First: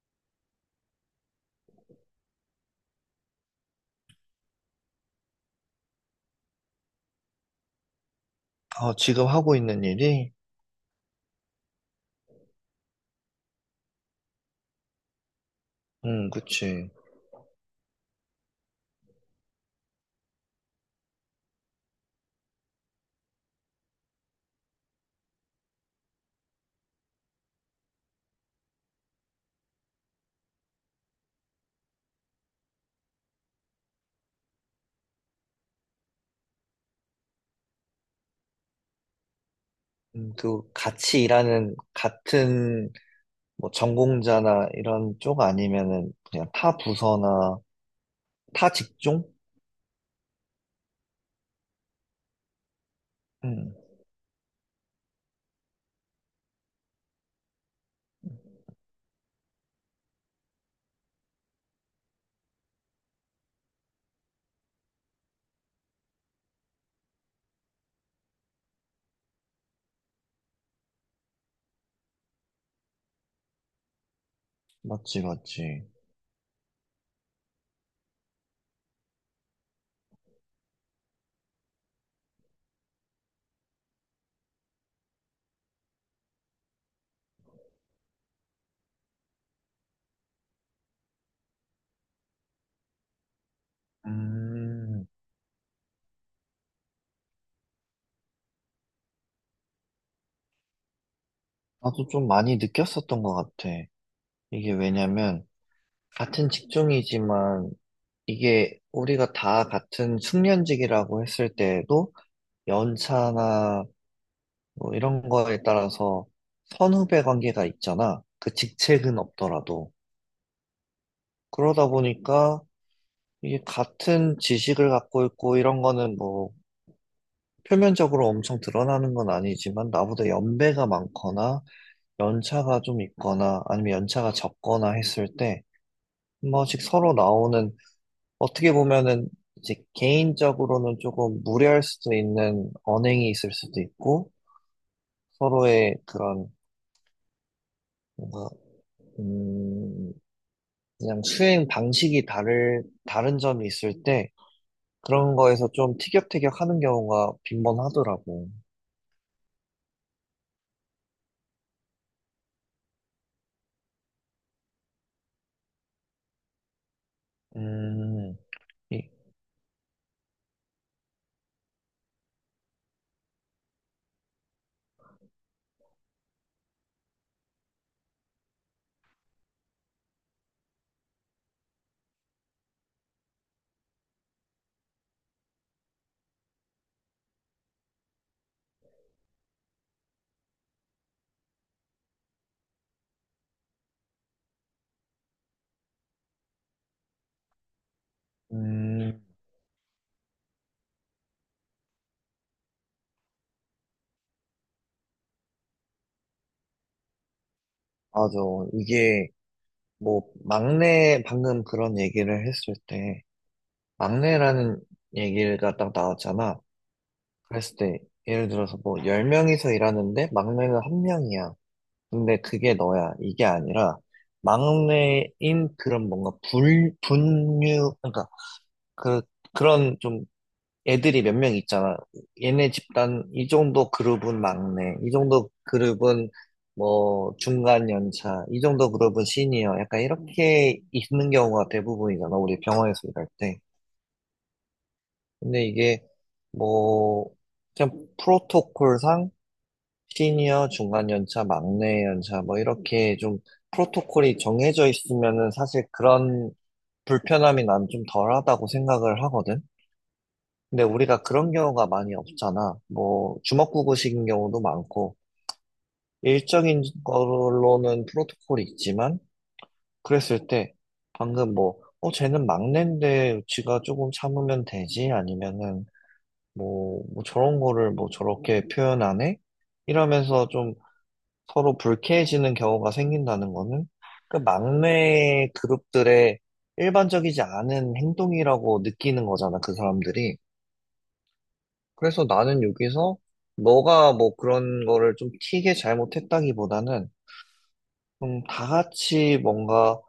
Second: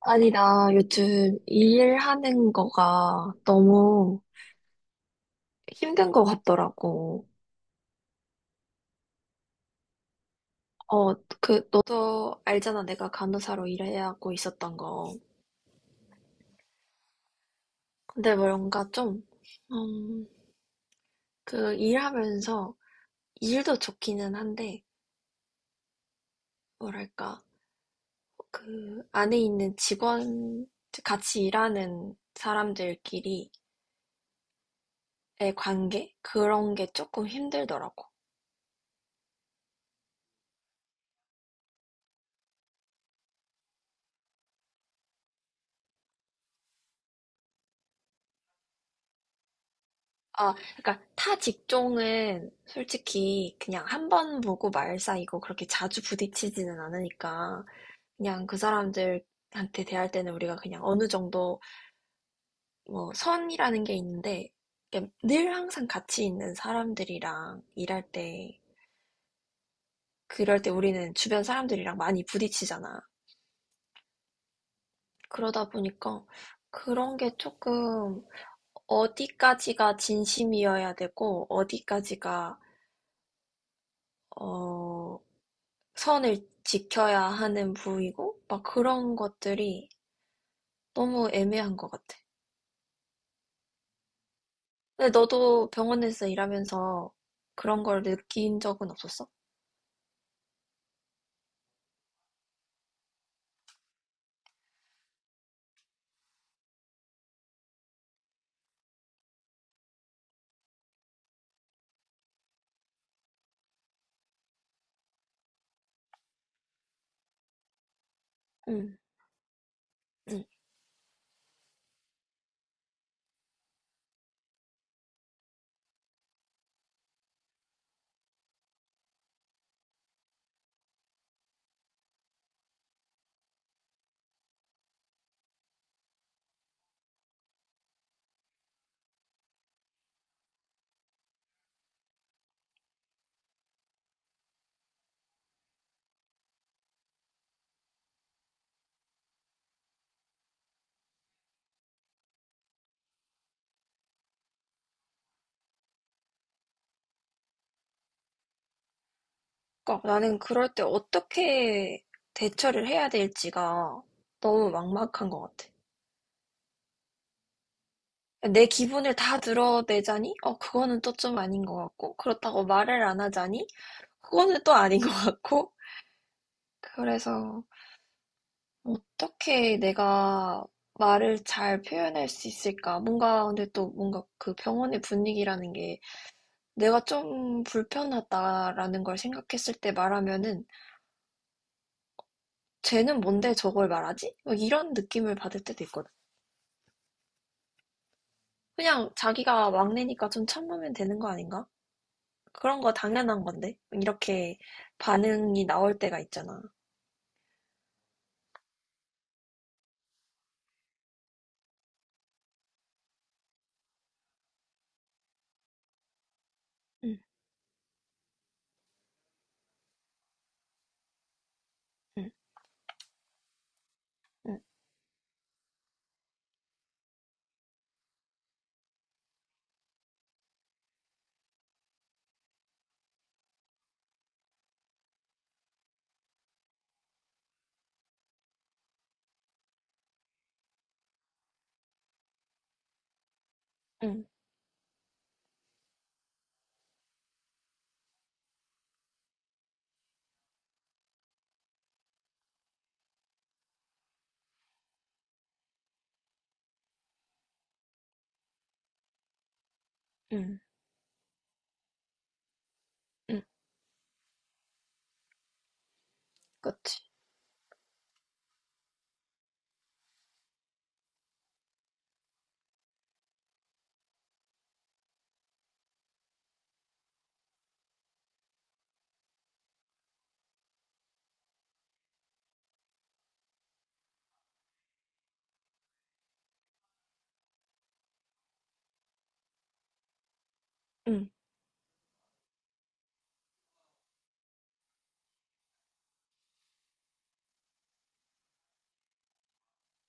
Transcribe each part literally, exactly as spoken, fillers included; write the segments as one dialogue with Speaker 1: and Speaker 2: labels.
Speaker 1: 아니, 나 요즘 이 일하는 거가 너무 힘든 거 같더라고.
Speaker 2: 어, 지금 하고 있는 일이?
Speaker 1: 어, 그, 너도 알잖아. 내가 간호사로 일하고 있었던 거.
Speaker 2: 음, 그치.
Speaker 1: 근데 뭔가 좀, 음, 그 일하면서 일도 좋기는 한데, 뭐랄까, 그 안에 있는 직원, 같이 일하는 사람들끼리의 관계? 그런 게 조금 힘들더라고.
Speaker 2: 음, 그, 같이 일하는, 같은, 뭐, 전공자나 이런 쪽 아니면은, 그냥 타 부서나, 타 직종?
Speaker 1: 아, 그러니까 타 직종은 솔직히
Speaker 2: 음,
Speaker 1: 그냥 한번 보고 말사이고 그렇게 자주 부딪히지는 않으니까 그냥 그 사람들한테 대할 때는 우리가 그냥 어느 정도 뭐 선이라는 게 있는데 그냥 늘 항상 같이 있는 사람들이랑 일할 때 그럴 때 우리는 주변 사람들이랑 많이 부딪히잖아.
Speaker 2: 맞지,
Speaker 1: 그러다
Speaker 2: 맞지.
Speaker 1: 보니까 그런 게 조금 어디까지가 진심이어야 되고 어디까지가 어 선을 지켜야 하는 부위고 막 그런 것들이 너무 애매한 것 같아.
Speaker 2: 음,
Speaker 1: 근데 너도 병원에서 일하면서 그런 걸 느낀 적은 없었어?
Speaker 2: 나도 좀 많이 느꼈었던 것 같아. 이게 왜냐면, 같은 직종이지만, 이게 우리가 다 같은 숙련직이라고 했을 때에도, 연차나 뭐 이런 거에 따라서 선후배 관계가 있잖아. 그
Speaker 1: 응,
Speaker 2: 직책은 없더라도.
Speaker 1: 응.
Speaker 2: 그러다 보니까 이게 같은 지식을 갖고 있고 이런 거는 뭐 표면적으로 엄청 드러나는 건 아니지만 나보다 연배가 많거나 연차가 좀 있거나 아니면 연차가 적거나 했을 때 한 번씩 서로 나오는 어떻게 보면은 이제 개인적으로는 조금 무례할 수도 있는 언행이 있을 수도 있고 서로의 그런 뭔가 음, 그냥 수행 방식이 다를, 다른 점이 있을 때 그런 거에서 좀 티격태격 하는 경우가 빈번하더라고.
Speaker 1: 그러니까 나는 그럴 때 어떻게 대처를 해야 될지가 너무 막막한 것 같아.
Speaker 2: 음,
Speaker 1: 내
Speaker 2: 이-
Speaker 1: 기분을 다 드러내자니? 어, 그거는 또 좀 아닌 것 같고, 그렇다고 말을 안 하자니? 그거는 또 아닌 것 같고, 그래서 어떻게 내가 말을 잘 표현할 수 있을까? 뭔가, 근데 또 뭔가 그 병원의 분위기라는 게 내가 좀 불편하다라는 걸 생각했을 때 말하면은 쟤는 뭔데 저걸 말하지? 막 이런 느낌을 받을 때도 있거든. 그냥
Speaker 2: 음,
Speaker 1: 자기가 막내니까 좀 참으면 되는 거 아닌가? 그런 거 당연한 건데. 이렇게 반응이 나올 때가 있잖아.
Speaker 2: 맞아. 이게 뭐 막내, 방금 그런 얘기를 했을 때 막내라는 얘기가 딱 나왔잖아.
Speaker 1: 응,
Speaker 2: 그랬을 때 예를 들어서 뭐 열 명이서 일하는데 막내는 한 명이야.
Speaker 1: 응,
Speaker 2: 근데 그게 너야. 이게 아니라
Speaker 1: 응,
Speaker 2: 막내인 그런 뭔가 불, 분류, 그러니까 그 그런 좀 애들이 몇 명 있잖아. 얘네 집단, 이 정도 그룹은 막내, 이 정도 그룹은 뭐 중간 연차, 이 정도 그룹은 시니어. 약간 이렇게 있는 경우가 대부분이잖아. 우리 병원에서 일할 때.
Speaker 1: 응,
Speaker 2: 근데 이게 뭐, 그냥 프로토콜상 시니어, 중간 연차, 막내 연차, 뭐 이렇게 좀 프로토콜이 정해져 있으면은 사실 그런 불편함이 난 좀 덜하다고 생각을 하거든.
Speaker 1: 응,
Speaker 2: 근데 우리가 그런 경우가 많이 없잖아. 뭐,
Speaker 1: 응,
Speaker 2: 주먹구구식인 경우도 많고, 일정인
Speaker 1: 그치.
Speaker 2: 걸로는 프로토콜이 있지만, 그랬을 때, 방금 뭐, 어, 쟤는 막내인데, 지가 조금 참으면 되지? 아니면은, 뭐, 뭐 저런 거를 뭐 저렇게 표현하네? 이러면서 좀 서로 불쾌해지는 경우가 생긴다는 거는, 그 막내 그룹들의 일반적이지 않은 행동이라고 느끼는 거잖아, 그 사람들이.
Speaker 1: 응,
Speaker 2: 그래서 나는 여기서 너가 뭐 그런 거를 좀 튀게 잘못했다기보다는 좀 다 같이 뭔가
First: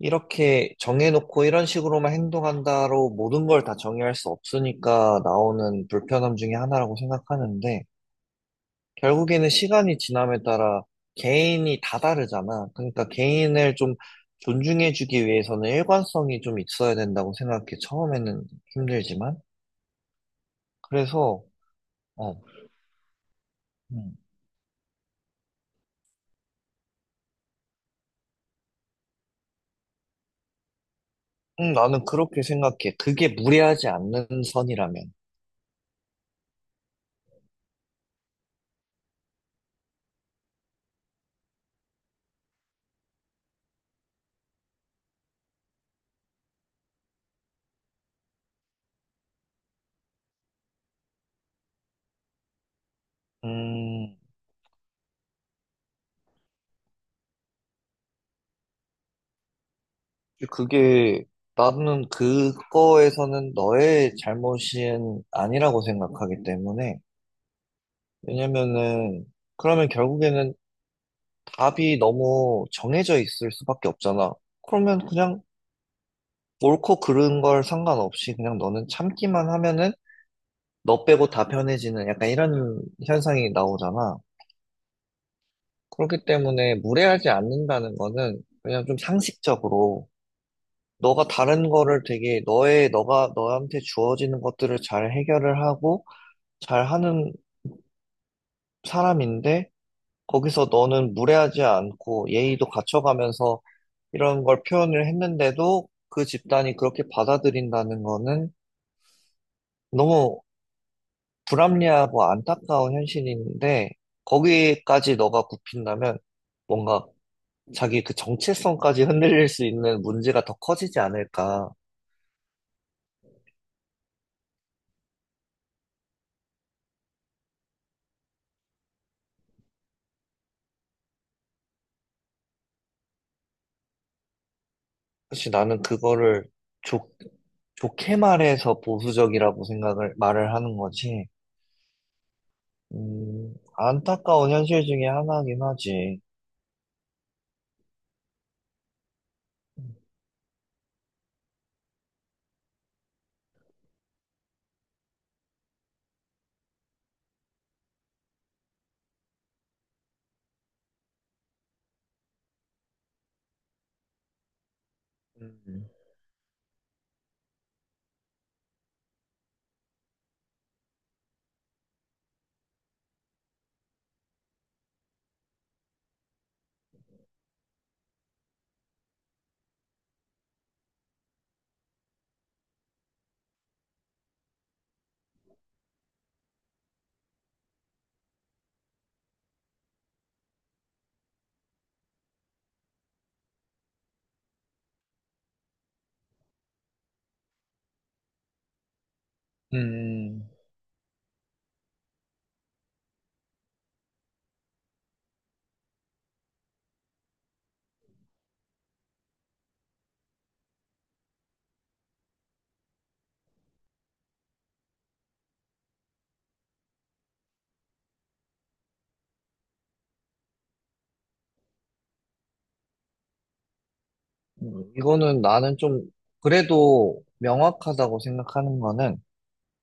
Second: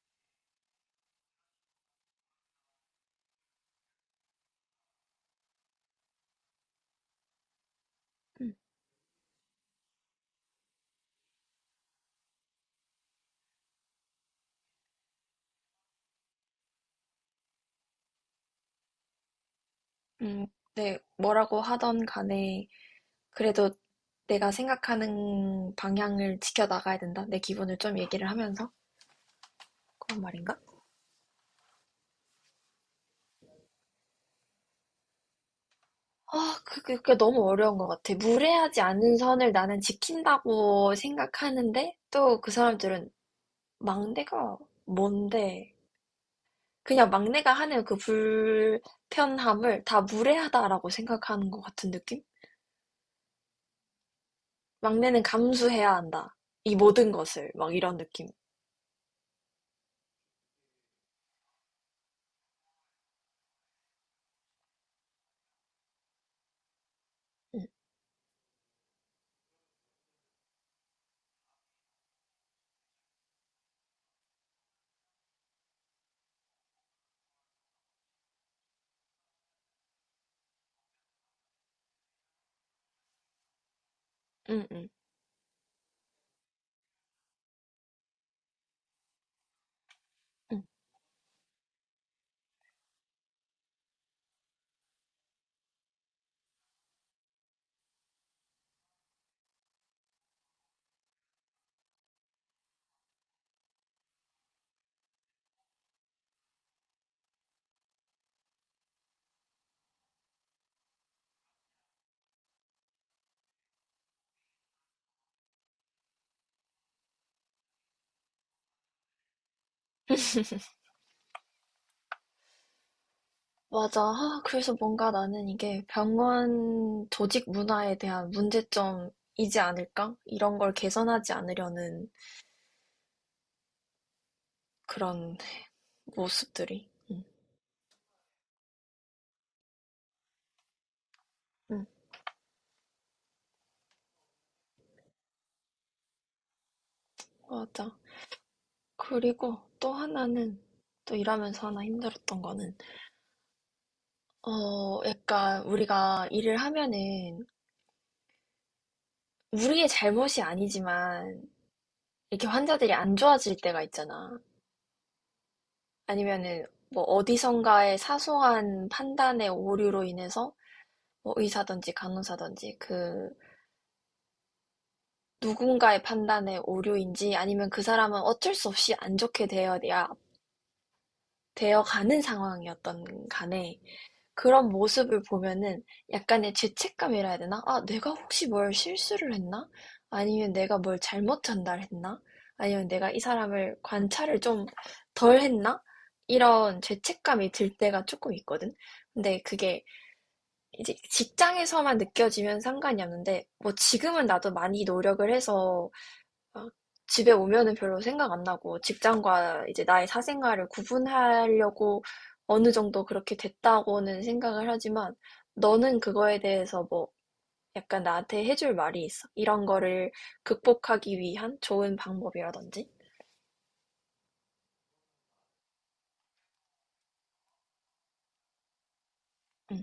Speaker 2: 이렇게 정해놓고 이런 식으로만 행동한다로 모든 걸 다 정의할 수 없으니까 나오는 불편함 중에 하나라고 생각하는데
Speaker 1: 응,
Speaker 2: 결국에는 시간이 지남에 따라 개인이 다 다르잖아. 그러니까 개인을 좀 존중해주기 위해서는 일관성이 좀 있어야 된다고 생각해. 처음에는 힘들지만.
Speaker 1: 응. 네,
Speaker 2: 그래서,
Speaker 1: 뭐라고 하던
Speaker 2: 어.
Speaker 1: 간에 그래도
Speaker 2: 음.
Speaker 1: 내가 생각하는 방향을 지켜나가야 된다. 내 기분을 좀 얘기를 하면서 그런 말인가?
Speaker 2: 음, 나는 그렇게 생각해. 그게 무례하지 않는 선이라면.
Speaker 1: 아, 그게, 그게 너무 어려운 것 같아. 무례하지 않은 선을 나는 지킨다고 생각하는데 또 그 사람들은 막내가 뭔데? 그냥 막내가 하는 그 불편함을 다 무례하다라고 생각하는 것 같은 느낌?
Speaker 2: 음,
Speaker 1: 막내는 감수해야 한다. 이 모든 것을 막 이런 느낌.
Speaker 2: 그게, 나는 그거에서는 너의 잘못은 아니라고 생각하기 때문에.
Speaker 1: 응,
Speaker 2: 왜냐면은, 그러면 결국에는 답이 너무 정해져 있을 수밖에 없잖아. 그러면 그냥 옳고 그른 걸 상관없이 그냥 너는 참기만 하면은 너 빼고 다 편해지는 약간 이런 현상이 나오잖아.
Speaker 1: 응, 응,
Speaker 2: 그렇기 때문에 무례하지 않는다는 거는 그냥 좀 상식적으로
Speaker 1: 응.
Speaker 2: 너가 다른 거를 되게 너의 너가 너한테 주어지는 것들을 잘 해결을 하고 잘 하는 사람인데 거기서 너는 무례하지 않고 예의도 갖춰가면서 이런 걸 표현을 했는데도 그 집단이 그렇게 받아들인다는 거는 너무 불합리하고 안타까운 현실인데 거기까지 너가 굽힌다면 뭔가 자기 그 정체성까지 흔들릴 수 있는 문제가 더 커지지 않을까.
Speaker 1: 맞아. 아, 그래서 뭔가 나는 이게 병원 조직 문화에 대한 문제점이지 않을까? 이런 걸 개선하지 않으려는 그런
Speaker 2: 사실 나는 그거를
Speaker 1: 모습들이.
Speaker 2: 좋
Speaker 1: 응,
Speaker 2: 좋게 말해서 보수적이라고 생각을, 말을 하는 거지.
Speaker 1: 응,
Speaker 2: 음, 안타까운 현실 중에 하나긴 하지.
Speaker 1: 맞아. 그리고 또 하나는, 또 일하면서 하나 힘들었던 거는, 어, 약간 우리가 일을 하면은, 우리의 잘못이 아니지만, 이렇게 환자들이 안 좋아질 때가 있잖아.
Speaker 2: 음,
Speaker 1: 아니면은, 뭐 어디선가의 사소한 판단의 오류로 인해서 뭐 의사든지 간호사든지 그 누군가의 판단의 오류인지 아니면 그 사람은 어쩔 수 없이 안 좋게 되어야 되어가는 상황이었던 간에 그런 모습을 보면은 약간의 죄책감이라 해야 되나? 아, 내가 혹시 뭘 실수를 했나? 아니면 내가 뭘 잘못 전달했나? 아니면 내가 이 사람을 관찰을 좀 덜 했나? 이런 죄책감이 들 때가 조금 있거든. 근데 그게
Speaker 2: 음,
Speaker 1: 이제 직장에서만 느껴지면 상관이 없는데 뭐 지금은 나도 많이 노력을 해서 막 집에 오면은 별로 생각 안 나고 직장과 이제 나의 사생활을 구분하려고 어느 정도 그렇게 됐다고는 생각을 하지만 너는 그거에 대해서 뭐 약간 나한테 해줄 말이 있어? 이런 거를 극복하기 위한 좋은 방법이라든지?
Speaker 2: 음, 이거는 나는 좀, 그래도 명확하다고 생각하는 거는,
Speaker 1: 응,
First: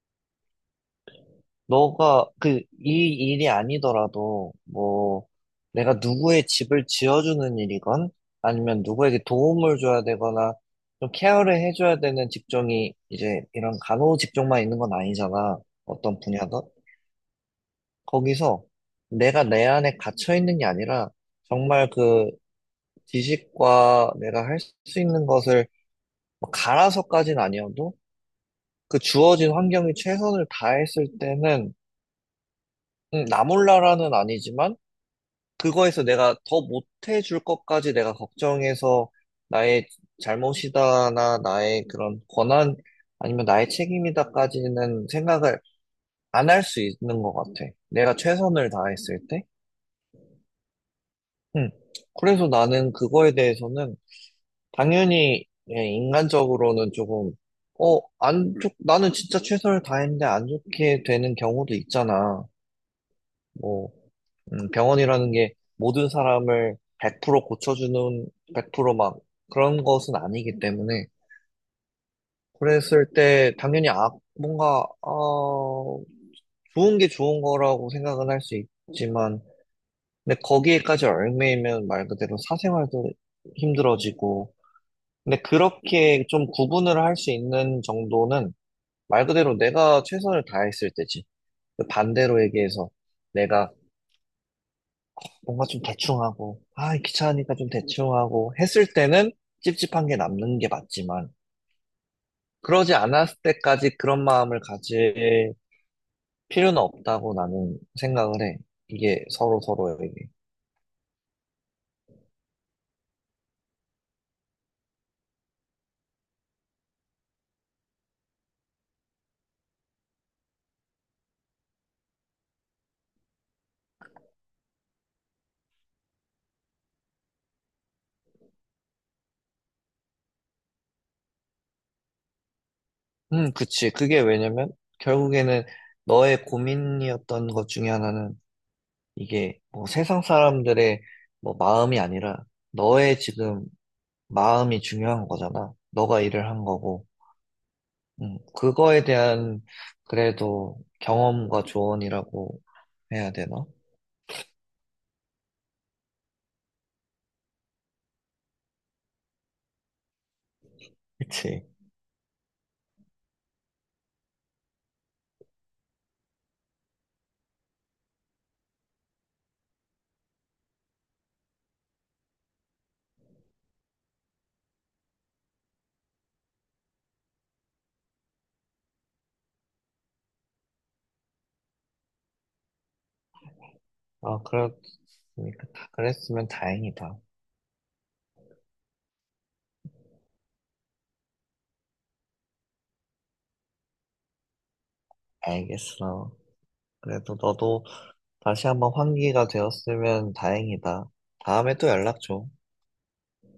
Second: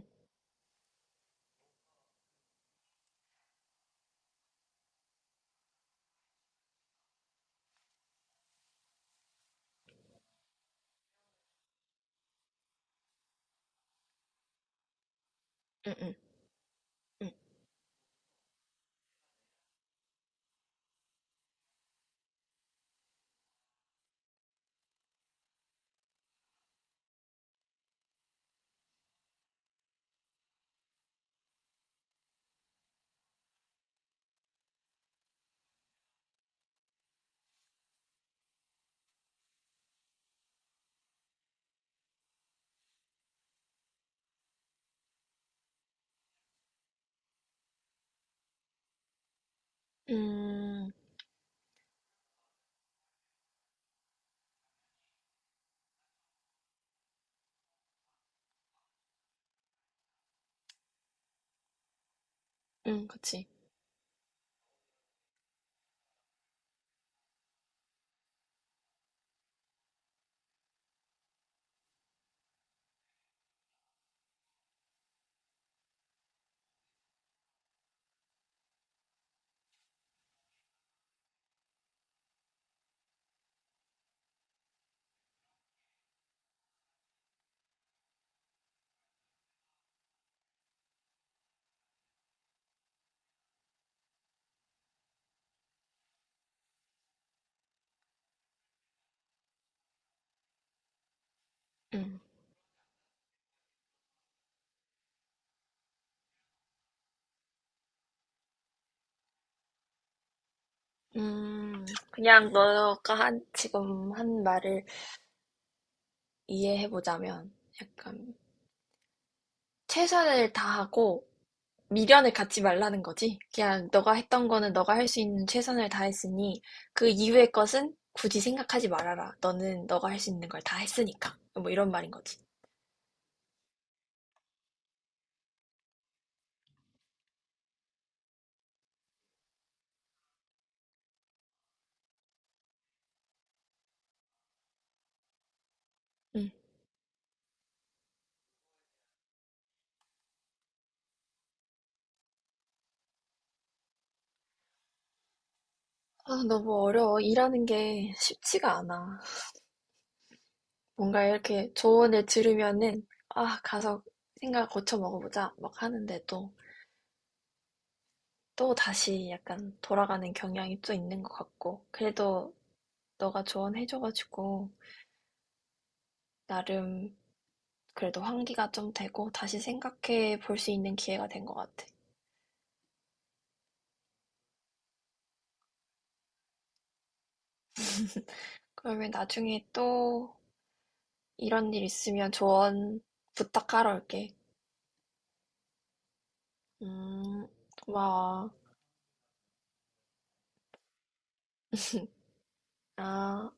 Speaker 2: 너가, 그, 이 일이 아니더라도, 뭐, 내가 누구의 집을 지어주는 일이건, 아니면 누구에게 도움을 줘야 되거나, 좀 케어를 해줘야 되는 직종이, 이제, 이런 간호 직종만 있는 건 아니잖아.
Speaker 1: 응, 응,
Speaker 2: 어떤 분야든.
Speaker 1: 응.
Speaker 2: 거기서 내가 내 안에 갇혀 있는 게 아니라 정말 그 지식과 내가 할 수 있는 것을 뭐 갈아서까지는 아니어도 그 주어진 환경이 최선을 다했을 때는 음, 나 몰라라는 아니지만 그거에서 내가 더 못해줄 것까지 내가 걱정해서 나의 잘못이다나 나의 그런 권한 아니면 나의 책임이다까지는 생각을 안 할 수 있는 것 같아. 내가 최선을 다했을 때.
Speaker 1: 음,
Speaker 2: 음. 그래서 나는 그거에 대해서는 당연히 예, 인간적으로는 조금 어, 안 좋, 나는 진짜 최선을 다했는데 안 좋게 되는 경우도 있잖아.
Speaker 1: 응, 그치.
Speaker 2: 뭐 음, 병원이라는 게 모든 사람을 백 퍼센트 고쳐주는 백 퍼센트 막 그런 것은 아니기 때문에 그랬을 때 당연히 아, 뭔가 어, 좋은 게 좋은 거라고 생각은 할 수 있지만 근데 거기에까지 얽매이면 말 그대로 사생활도 힘들어지고 근데 그렇게 좀 구분을 할 수 있는 정도는 말 그대로 내가 최선을 다했을 때지. 그 반대로 얘기해서 내가 뭔가 좀 대충하고, 아, 귀찮으니까 좀 대충하고 했을 때는 찝찝한 게 남는 게 맞지만,
Speaker 1: 응.
Speaker 2: 그러지 않았을 때까지 그런 마음을 가질 필요는 없다고 나는 생각을 해. 이게 서로 서로에게.
Speaker 1: 음, 그냥 너가 한, 지금 한 말을 이해해보자면 약간 최선을 다하고 미련을 갖지 말라는 거지. 그냥 너가 했던 거는 너가 할 수 있는 최선을 다했으니 그 이후의 것은 굳이 생각하지 말아라. 너는 너가 할 수 있는 걸 다 했으니까. 뭐 이런 말인 거지.
Speaker 2: 음, 그치. 그게 왜냐면 결국에는 너의 고민이었던 것 중에 하나는 이게 뭐 세상 사람들의 뭐 마음이 아니라 너의 지금 마음이 중요한 거잖아. 너가 일을
Speaker 1: 응.
Speaker 2: 한 거고. 음, 그거에 대한 그래도 경험과 조언이라고 해야 되나?
Speaker 1: 아, 너무 어려워. 일하는 게 쉽지가 않아. 뭔가
Speaker 2: 그치?
Speaker 1: 이렇게 조언을 들으면은 아, 가서 생각 고쳐 먹어보자 막 하는데도 또 다시 약간 돌아가는 경향이 또 있는 것 같고. 그래도 너가 조언해줘가지고 나름 그래도 환기가 좀 되고 다시 생각해 볼 수 있는 기회가 된 것 같아.
Speaker 2: 아, 그렇으니까 다 그랬으면 다행이다.
Speaker 1: 그러면 나중에 또 이런 일 있으면 조언 부탁하러 올게.
Speaker 2: 알겠어. 그래도
Speaker 1: 음,
Speaker 2: 너도
Speaker 1: 고마워.
Speaker 2: 다시 한번 환기가 되었으면 다행이다. 다음에 또 연락 줘.
Speaker 1: 아.